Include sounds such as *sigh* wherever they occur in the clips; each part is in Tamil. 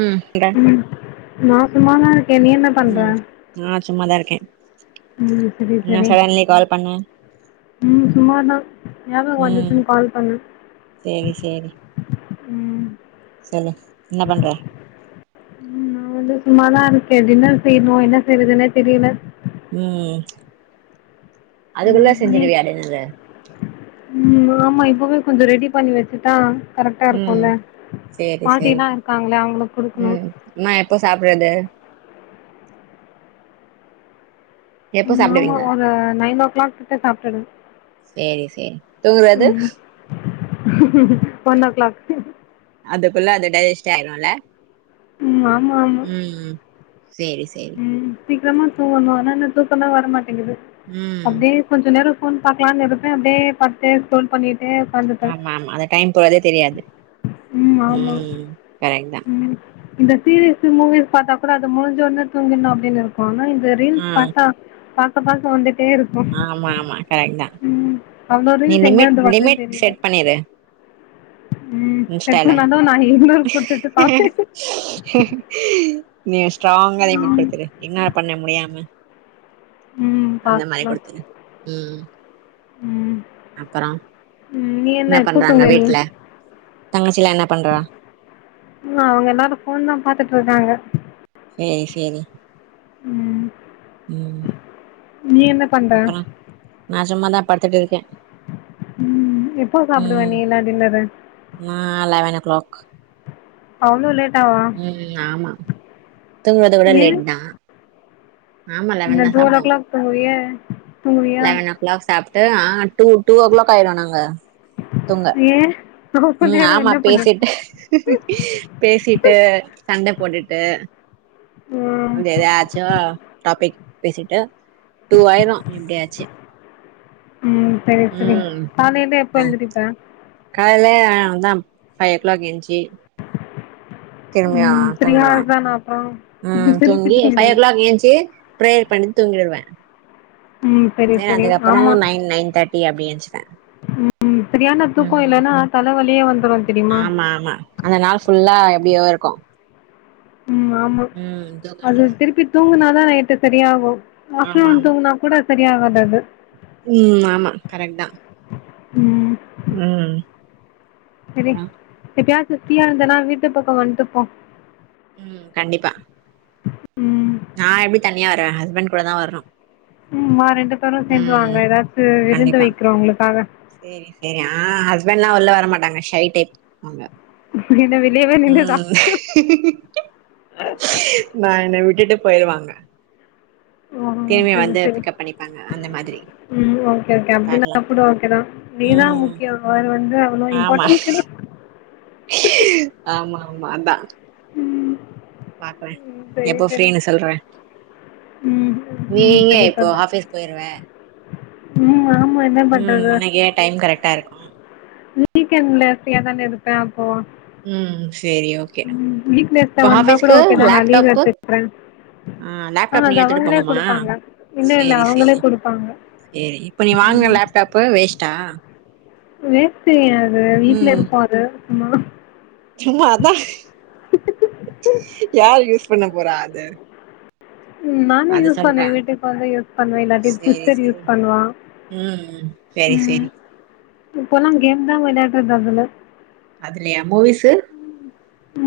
உம் டன் ம் நான் சும்மா தான் இருக் கேன் நீ என்ன பண்ணற சும்மாதான் இருக்கேன் உஹம் சரி சரி பண்ண உம் சும்ம தான் ஞாபகம் ம் வந்துச்சுன்னு கால் பண்ணேன் சேரி சேரி உம் சொல்லு என்ன பண்ற ம் நா வந்து சும்மாதான் இருக்கேன் டின்னர் செய்யணும் என்ன செய்றதுன்னே தெரியல உம் அதுக்குள்ளா செஞ்சுடுவிய டின்னரு உம் ஆமா இப்போவே கொஞ்சம் ரெடி பண்ணி வச்சுட்டான் உம் சேரி சேரி இருக்காங்கள அவங்களுக்கு குடுக்கணு உம் ம்மா எப்போ சாப்பிடுறது எப்போ உம் ஆமா சாப்டுவீங்க ஒரு நைன் ஓ கிளாக் கிட்ட சாப்ட்றது சேரி சேரி தூங்குறது உம் ம்ம்ம் ஒன் ஓ க்ளாக் அதுக்குள்ள அது டைஜெஸ்ட் ஆயிருல உம் ஆமா ஆமா சேரி சேரி ம். சீக்கிரமா தூங்கணும் ஆனா இந்த தூக்கம் வரமாட் *unintelligible* ம் அப்படியே கொஞ்சம் நேரம் போன் பாக்லாம்னு எடுத்தே அப்டியே பார்த்துடே ஸ்கோர்ல் பண்ணி ஆமா ஆமா அந்த டைம் போறதே தெரியாது ம் ஆமா. உம் கரெக்ட் தான் ம். இந்த சீரிஸு மூவிஸ் பார்த்தா கூட அது முடிஞ்ச ஒன்னே தூங்கினா அப்படின்னு இருக்குல இந்த ரீல்ஸ் ஆ பாத்தா பாத் பாக்க பாக்க வந்துட் ஆமா ஆமா கரெக்ட் தான் ம். அவ்ளோ நீ ரீல்ஸ் லிமிட் எங்கேருந்து வருதுன்னு லிமிட் தெரியல. செட் பண்ணிரு ம். செக் பண்ணாலும் நான் இக்னோர் குடுத்துட்டு பாப்பேன். இன்ஷ்டால ஸ்ட்ராங்கா லிமிட் ம். கொடுத்துரு இக்னொரு பண்ண முடியாம ம். அந்த மாரி கொடுத்துரு உம் உம் அப்பறோ உம் நீ என்ன எப்ப தூங்குற நீ தங்க அவங்க எல்லாரும் போன் தான் பாத்துட் *unintelligible* றாங்க சேரி சேரி உம் உம் பண்ற? அப்பறோ நான் சும்மாதான் படுத்துட்டு இருக்கேன் உம் எப்போ சாப்பிடுவே ம் நீல்லா டின்னர்ரு நா *inaudible* அவ்ளோ லேட் உம் ஆமா தூங்கறத ஊட ஏன்? லெட் தான் லெவன் ஓ கிளாக் *unintelligible* ஆ. சாப்ட்டு டூ ஓ கிளாக் ஆயிடும்ம் நாங்க தூங்க ஏன்? அவ்ளோ உம் நேரம் ஆமா என்ன பண்ணிருக்க? பேசிட்டு பேசிட் சண்டை போட்டுட்டு ம். அப்படிய எதாச்சும் டாபிக் பேசிட்டு. டூ ஆயிரு எப்படியாச்சு உம் சரி சரி காலைல எப்ப எழுதிப்ப காலையிலேந்தா ஃபைவ் ஓக்ளாக் எந்ச்சி திரும்பியா ம். தூங்கிடுவ ஹார்ஸ் தானா அப்புறம்? உஹம் திருப்பி தூங்கி ஃபைவ் ஓ தூங்கிடுவியா? கிளாக் ஏச்சு பிரேயர் பண்ணி தூங்கிடுவ. ம் சரி சரி ஆமா. அப்ப அப்படியே எந்ச்சி உம் சரியான தூக்கோ இல்லான்னா தலைவலி *unintelligible* ஆமா ஆமா அந்த நாள் ஃபுல்லா எப்படியோ இருக்கு ம் ஆமா ம் தூக்கோ அது இல்லனா திரும்பி தூங்கு பதா நைட்டு சரியாகு ஆப்ரோ வந்து தூங்குனா ந கூட சரியகாது அது. உம் ஆமா கரெக்ட் தா. உம். உம். *inaudible* ப்ரீயா இருந்தன்னா வீட்டு பக்கோ வந்துட்டுப்போ. உம் கண்டிப்பா. உம். நா எப்படி தனியா வர்வ ஹஸ்பண்ட் கூட தா வரணு. உம் வா ரெண்டு தம் ம் சேர்ந்துவாங்க ஏதாச்சு விருந்து கண்டிப்பா வைக்கிறோ உங்களுக்காக. ஹஸ்பண்ட்ல உள்ள வர மாட்டாங்க ஷை டைப். அ என்ன வெளியவே நின்னுதா உம் நான் என்ன விட் ட்டுட்டு போயருவாங்க. ஓ சரி சரி பண்ணிப்பாங்க அந்த மாதிரி உம் ஓகே ஓகே அப்படின்னா பாக்கலா கூட ஓகே தா நீதா ம் முக்கியோ அவர் வந்து அவ்வளவு ஆமா இம்பார்டன்ட் கிடைய. ஆமா ஆமா அதா ம் பாப்ப ம் சரி எப்போ சரி ஃப்ரீன்னு சொல்றே ம் நீ ம் எங்க சரி இப்போ சொல்றே ஹாஃபீஸ் போயிருவ ம் ஆ ம் உனக்கே டைம் கரெக்டா இருக்கு வீக் எண்ட்ல எப்பயா தான இருப்பே அப்போ ம் சேரி ஓகே ம் வீக் டேஸ்ல இப்போ வந்தா கூட ஆஃபீஸ்க்கு ஓகே தா நா லீவ் லேப்டாப்பு எடுத்துக்கிறே ஆ லேப்டாப் நீ அது எத்துட்டு அவங்களே போணுமா குடுப்பாங்க இல்ல இல்ல செரி அவங்களே செரி குடுப்பாங்க செரி இப்போ நீ வாங்குன லேப்டாப்பு வேஸ்ட்டா வேஸ்டு ஏ அ வீட்டுல ம் இருப்பாரு ஆமா சும்மா அதா யார் யூஸ் திண்ண போறா அது ம் நானும் அது யூஸ் சொல்றே பண்ணுவே வீட்டுக்கு வந்து யூஸ் பண்ணுவேன் இல்லாட்டி சேரி சிஸ்டர் சேரி யூஸ் பண்ணுவா ம் செரி செரி ம் இப்போலா கேம் தா வெளாடுறது அதுல அதுலயா மூவிஸு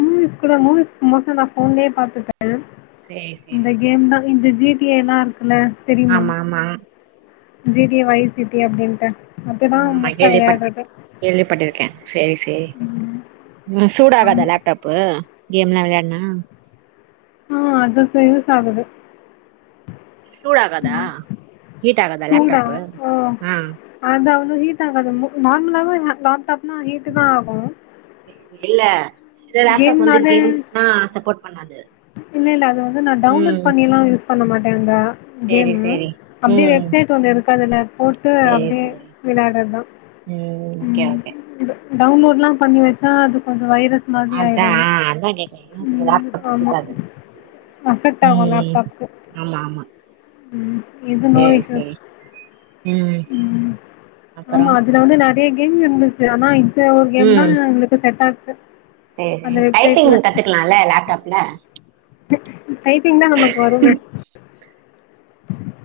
மூவிஸ் கூட மூவிஸ் மோஸ்ட்லி நா ஃபோன்லயே பாத்துப்பே சேரி செரி இது ஜி டி ஏ எல்லா இருக் அவள தெரியுமா ஆமா ஆமா G T A wise city அப்டின்ட்டு அதுதா ஆமா ஆமா மோஸ்டா வெளயாடுறது செரி செரி ம் சூடாகாதா ஆமா லேப்டாப்பு கேம்லா வெளயாட்னா ஆ அது இப்ப யூஸ் ஆகுது சூடாகாதா ஹீட் ஆகாதா சூடாவு லேப்டாப்பு ஓ ஆ அதா ஹி ஹீட் ஆகாது ந நார்மலாவே ல லேப்டாப்னா ஹீட்டு தா ஆகு செ இது இல்ல சில லேப்டாப் வந்து கேம்னாலே கேம்ஸ்க்லா சப்போர்ட் பண்ணாது இல்ல இல்ல அது வந்து நா டவுன்லோட் ம் பண்ணியெல்லா யூஸ் பண்ண மாட்டேந்தா சேரி கேமு சேரி அப்டியே ம் வெப்சைட் வந்தருக் தன்னுனத் போட்டு சேரி அப்டியே சேரி விளையாடுறதுதா ஓகே ம் ஓகே டவுன்லோட் எல்லா பண்ணி வச்சா அது கொஞ்சோ வைரல் அதா அதா கேக்குரேன் ம் ஆமா அஃபெக்ட் *inaudible* உம் ம் ஆமா ஆமா உம் ஏது நோய்சு உம் அப்புறொ எங்க இருந்துச்சு ஆனா இங் இத்ல ஒரு கேம் தா உங்களுக்கு செட் ஆகொ சேரி சேரி டைப்பிங் கத்துக்கலால்ல லேப்டாப்ல டைப்பிங் தா நமக்கு வருங்க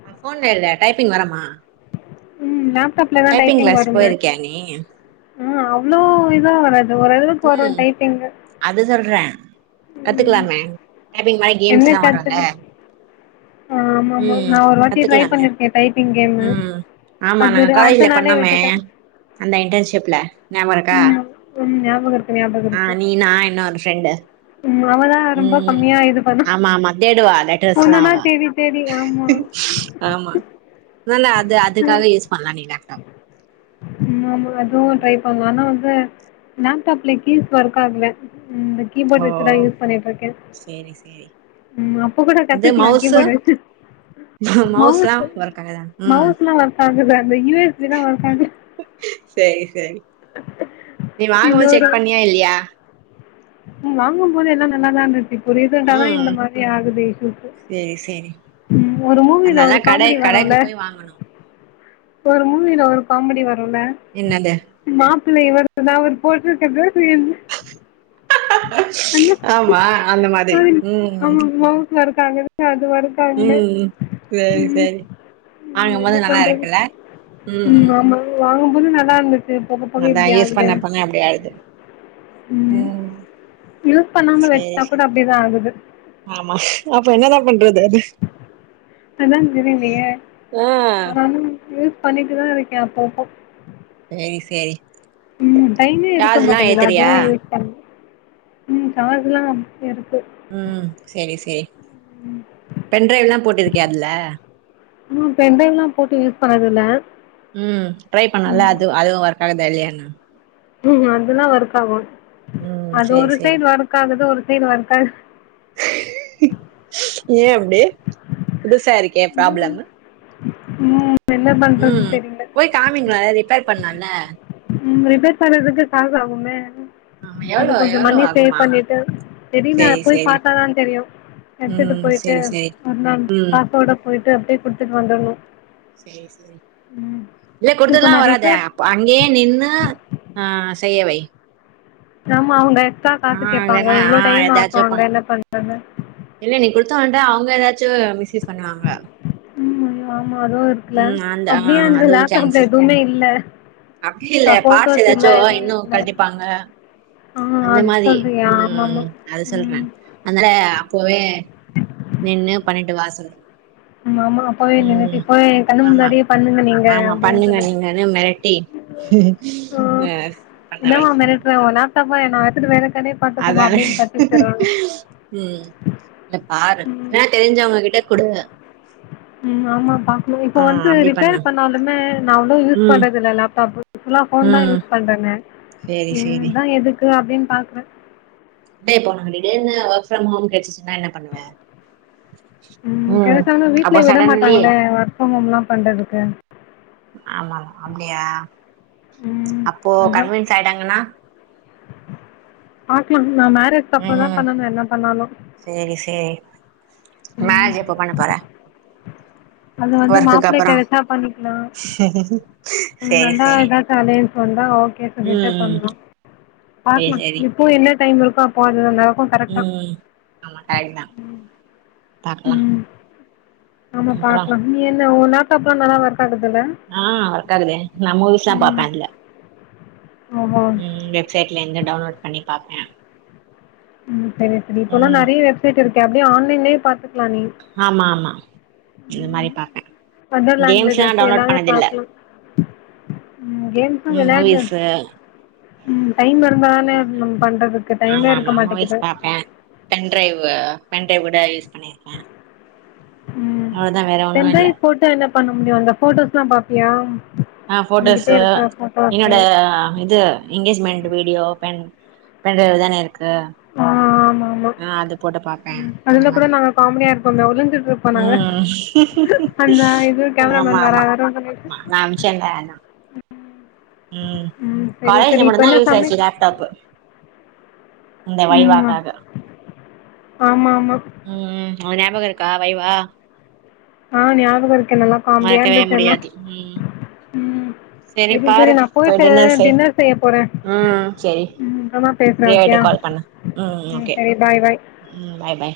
ஆ ஃபோன்ல இல்ல டைப்பிங் வரமா ம் நப் ப்டாப்ல தா டைப்பிங் வருங்க போயிருக்கியா நீ ம் அவ்ளோ இதா வராது அது ஓரளவுக்கு வரொ ம் டைப்பிங்கு அது சொல்றே ம் கத்துக்கலாமே டைப்பிங் மாரி என்ன கேம்ஸ்லா வரொல்ல கத்துக்கு ஆ ஆமாமா உம் நான் ஒரு வாட்டி ட்ரை கத்துக்கலாங்க பண்ணிருக்கேன் டைப்பிங் கேமு உம் ஆமா அது நாங்க காலேஜ்ல அடுத்த நாளே பண்ணமே விட்டுட்டேன் அந்த இன்டன்ஷிப்ல நியாபொ இருக்கா ம் ம் ஞாபகம் இருக்கு ஞாபகம் ஆ இருக்கு நீ நா இன்னொரு ஃப்ரெண்டு ம் அவதான் ரொம்ப உம் கம்மியா இது பண்ணா ஆமா ஆமா தேடுவா லெட்ரஸ்லா ஒன்னொன்னா அவ தேடி தேடி ஆமா அத்னால அது அதுக்காக யூஸ் பண்ணலா நீங்க லேப் ப லேப்டாப்ல கீஸ் ஒர்க் ஆகல ம் இந்த கீபோர்டு ஓ வச்சு தான் யூஸ் பண்ணிட்ருக்கே சேரி சேரி ம் அப்ப கூட இது கத்துக்லா மவுசு கீபோர்டு வச்சு மௌ மவுஸ்லா ஒர்க் ஆகாதா *inaudible* மௌ ம் *unintelligible* அந்த யு எஸ் பி லா சேரி சேரி *unintelligible* நீ வாங்போது செக் பண்ணியா இல்லையா உம் வாங்கும் போது எல்லா நல்லாதாருந் இப்போ ரீசண்டாதான் ம் இந்த மாதிரி ஆகுது இஸ்யூஸ்ஸு சேரி சேரி ஒரு மூவில அதனால ஒரு கடை காமெடி வருல கடைக்கு போய் வாங்கணு ஒரு மூவில ஒரு காமெடி வ உள்ள என்னது மா இல்ல இ நா ஒரு போட்டிருக்கிறது *unintelligible* அந்த ஆமா அந்த மாதிரி உம் ச இருக்காங்க *unintelligible* து வருக்காங்க சேரி சேரி உம் என்ன வாங்கும்போது நல்லா பண்றது இருக்குல்ல ம் உம் ஆம வாங்க ம் நல்லா இருந்து அதா யூஸ் பண்ண பண்ண அப்டி ஆகுது ம் யூஸ் பண்ணாம சேரி வச்சா கூட சேரி அப்டிதா ஆகுது ஆமா அப்ப என்னதா பண்றது அது அதா தெரியிலையே ஆ ஆனாலும் யூஸ் பண்ணிட்டுதா இருக்கே அப்பப்போ சேரி சேரி உம் டயமே இருக்க சார்ஜ்லா மாட்டேங்குது ஏத்துறியா அதுவும் யூஸ் பண் *inaudible* உம் சார்ஜ்ல்லாம் இருக்கு உம் செரி செரி பென்டிரைவ்லாம் போட்டிருக்கியா அதுல உம் பெண்டிரைவ்லாம் போட்டு யூஸ் பண்ணதுல்ல ம் ட்ரை பண்ணல அது அதுவும் வரு தாகுதா இல்லயான ம் அதெல்லா ஒர்க் ஆகும் ம் அது சேரி ஒரு சேரி சைடு வொர்க்காகுது ஒரு *unintelligible* ஏ அப்டி புதுசா இருக்கே ப்ராப்ளம்மு மூ உம் போய் காமிங்ளெ ரிப்பேர் பண்ணால்ல உம் ரிப்பேர் பண்றதுக்கு காசு ஆகுமே ஆமா அது எவ்ளோ கொஞ்சோ எவ்ளோ மணி சேவ் ஆகுமா பண்ணிட்டு தெரின சேரி போய் சேரி பாத்தா தா தெரியொ எட்துட்டு ம் போயிட்டு சேரி சேரி ஒரு நாள் ம் காசோட போய் போய்ட்டு அப்டியே குடுதுட் வந்துர்ணு சேரி சேரி இல்ல இப்போ குடுத்தத்ல்லா நான் வராது ரிப்பேர் அப்ப அன் அங்கே நின்னு ஆ செய்யவை ஆமா அவங்க கா காசு கேப்பாங்க வேணா எவ்ளோ ஆ டைம் ஏதாச்சுப்பா ஆக்வாங்க என்ன பண்றது *unintelligible* வண்ட அவங்க ஏதாச்சு மிஸ் யூஸ் பண்ணுவாங்க ம் ஐயோ ஆமாம் அதுவும் இருக்குல்ல உம் அந்த அப்படியே ஆஹ் அந்த அதுவு சான்ஸ் லேப்டாப்பில் இருக்கு எதுவுமே இல்லை அப்டி இல்ல பாட்ஸ் ஃபோட்டோஸ் ஏதாச்சோ இல்லை எதுவும் இன்னு இல்லை கழட்டிபாங்க ஆ அந்த அது மாரி சொல்கிறியா ஆமாம் உம் ஆமாம் அது சொல்றன் ம் அதுனால போயு நின்னு பன்னிட்டு வா ஆம்மாமா அப்பவே நின்ட்டு ம் இப்பவே கண்ண ஆமா முன்னாடியே பண்ணுங்க நீங்க ஆமா அப்டின்னு பண்ணுங்க சொல்லிட்டு நீங்கன்னு மிரட்டி என்ன ஆஹ் அ பண்ண என்னமா மிரட்டுற உன் *unintelligible* அதான அப்டின்னு கத்தி விட்டுறாங்க உம் இல்ல பாரு ஏன தெரிஞ்சவங்ககிட்ட குடு உம் ஆமா பாக்ணு இப்ப ஆ வந்து அப்டி ரிப்பேர் பண்ணு பண்ணாலுமே நா அவ்ளோ யூஸ் ம் பண்றது இல்லல லேப்டாப் புல்ல போன் தா ம் யூஸ் பண்றங்க சேரி இது சேரி தா எதுக்கு அப்டின்னு பாக்ற இப்பே போனு திடீர்னு அவசரமாம் கேட்ச்சுன்னா என்ன பண்ணுவ உம் ம் கெடச்சாங்கன்னா அப்போ வீட்ல விட சடன்லி மாட்டாங்ளே ஒர்க் ஃப்ரம் ஹோம் எல்லா பண்றதுக்கு ஆமாம்மா அப்டியா ம் அப்போ அதா கன்வின்ஸ் ஆயிடாங்கன்னா பாக்லா நா மேரேஜ்க் அப்புற தா ம் பண்ணனு என்ன பண்ணாலு சேரி சேரி மேரேஜ் எப்ப பண்ண போற அது வந்து ஒர்க்குக்கு மாப்பிள அப்பறோ கெடச்சா பண்ணிகலா உம் சேரி நல்லா சேரி ஏதா காலேஜ் உண்டா ஓ *unintelligible* ம் பண்லா சேரி பாக்லா இப்போ என்ன டைம் இருக்கோ அப்போ அது கரெக்டா உம் ஆமா அட்னா பாக்கலா ஆமா பாக்கலா நீ என் நா உன்னாட்டோ *unintelligible* ஆஹ் வர்க் ஆகுதே நா மூவிஸ்ல்லா ம் பாப்பே அதுல ஓஹோ உம் வெப்சேட்லேந் ந்து டவுன்லோட் பண்ணி பாப்பே உம் சரி சரி இப்போல்லா ம் நெறைய வெப்சைட் இருக்கு அப்படியே ஆன்லைன்லையே பாத்து ஆமா ஆமா இந்த மாரி பாப்பே அதர் கேம்ஸ்லா லேங்வேஜஸ் டவுன்லோட் எல்லாமே பண்ணது இல்ல பாக்கலா உம் கேம்ஸ்ஸு ம் வெளாட் மூவிஸு உம். டைம் இருந்தானே மூவிஸ் தா நம் பண்றதுக்கு டைமே ஆமா இருக்க ஆமா மூவிஸ் மாட்டேக்கிது பாப்பே பென்டிரைவ் பென்டிரைவ் கூட யூஸ் பண்ணிருக்கேன் ம் அவ்ளோதா வேற ஒண்ணு இல்ல வெந்தய போட்டு என்ன பண்ண முடியு அந்த போட்டோஸ்ல்லா பாப்பியா ஆஹ் நம்மகிட்ட போட்டோஸ்ஸு இருக்க போட்டோஸு என்னோட இது எங்கேஜ்மெண்ட் வீடியோ பெண் பெண்டிரைவ் தானே இருக் கு ஆ ஆமா ஆமா ஆஹ் அது போட்டு பாப்பேன் ம் அந்த அதுல கூட மாதிரி நாங்க *unintelligible* நாங்க உம் ஹ்ஹுஹு அந்த இது ஆமா கேமராமேன் வரா ஆமா வரோன்னு சொல்லிட்டு நா அம்ச்சேல்ல அதா உம் ம் சரி சரி காலேஜ்லே இப்ப மட்டுன்தா என்ன யூஸ் சமைக் ஆய்ச்சு லேப்டாப்பு இந்த ம் வைவாக்காக ஆமா ஆமா உம் உம் ஆ ஞாபக இருக்கா வைவா ஆஹ் ஞாபக இருக்கே நல்லா காமெடியா மறக்கவே இருந்துச்சு எல்லா முடியாது ம் உம் செரி பாரு, போய் டின்னர் செய். செய்ய போறே உம் செரி ம் அப்றமா ஃப்ரீ பேசுறே ஆய்ட்டு ஓகேயா கால் பண்ணு. உம் ம் ஓகே சரி பாய் பாய் உம் பாய் பாய்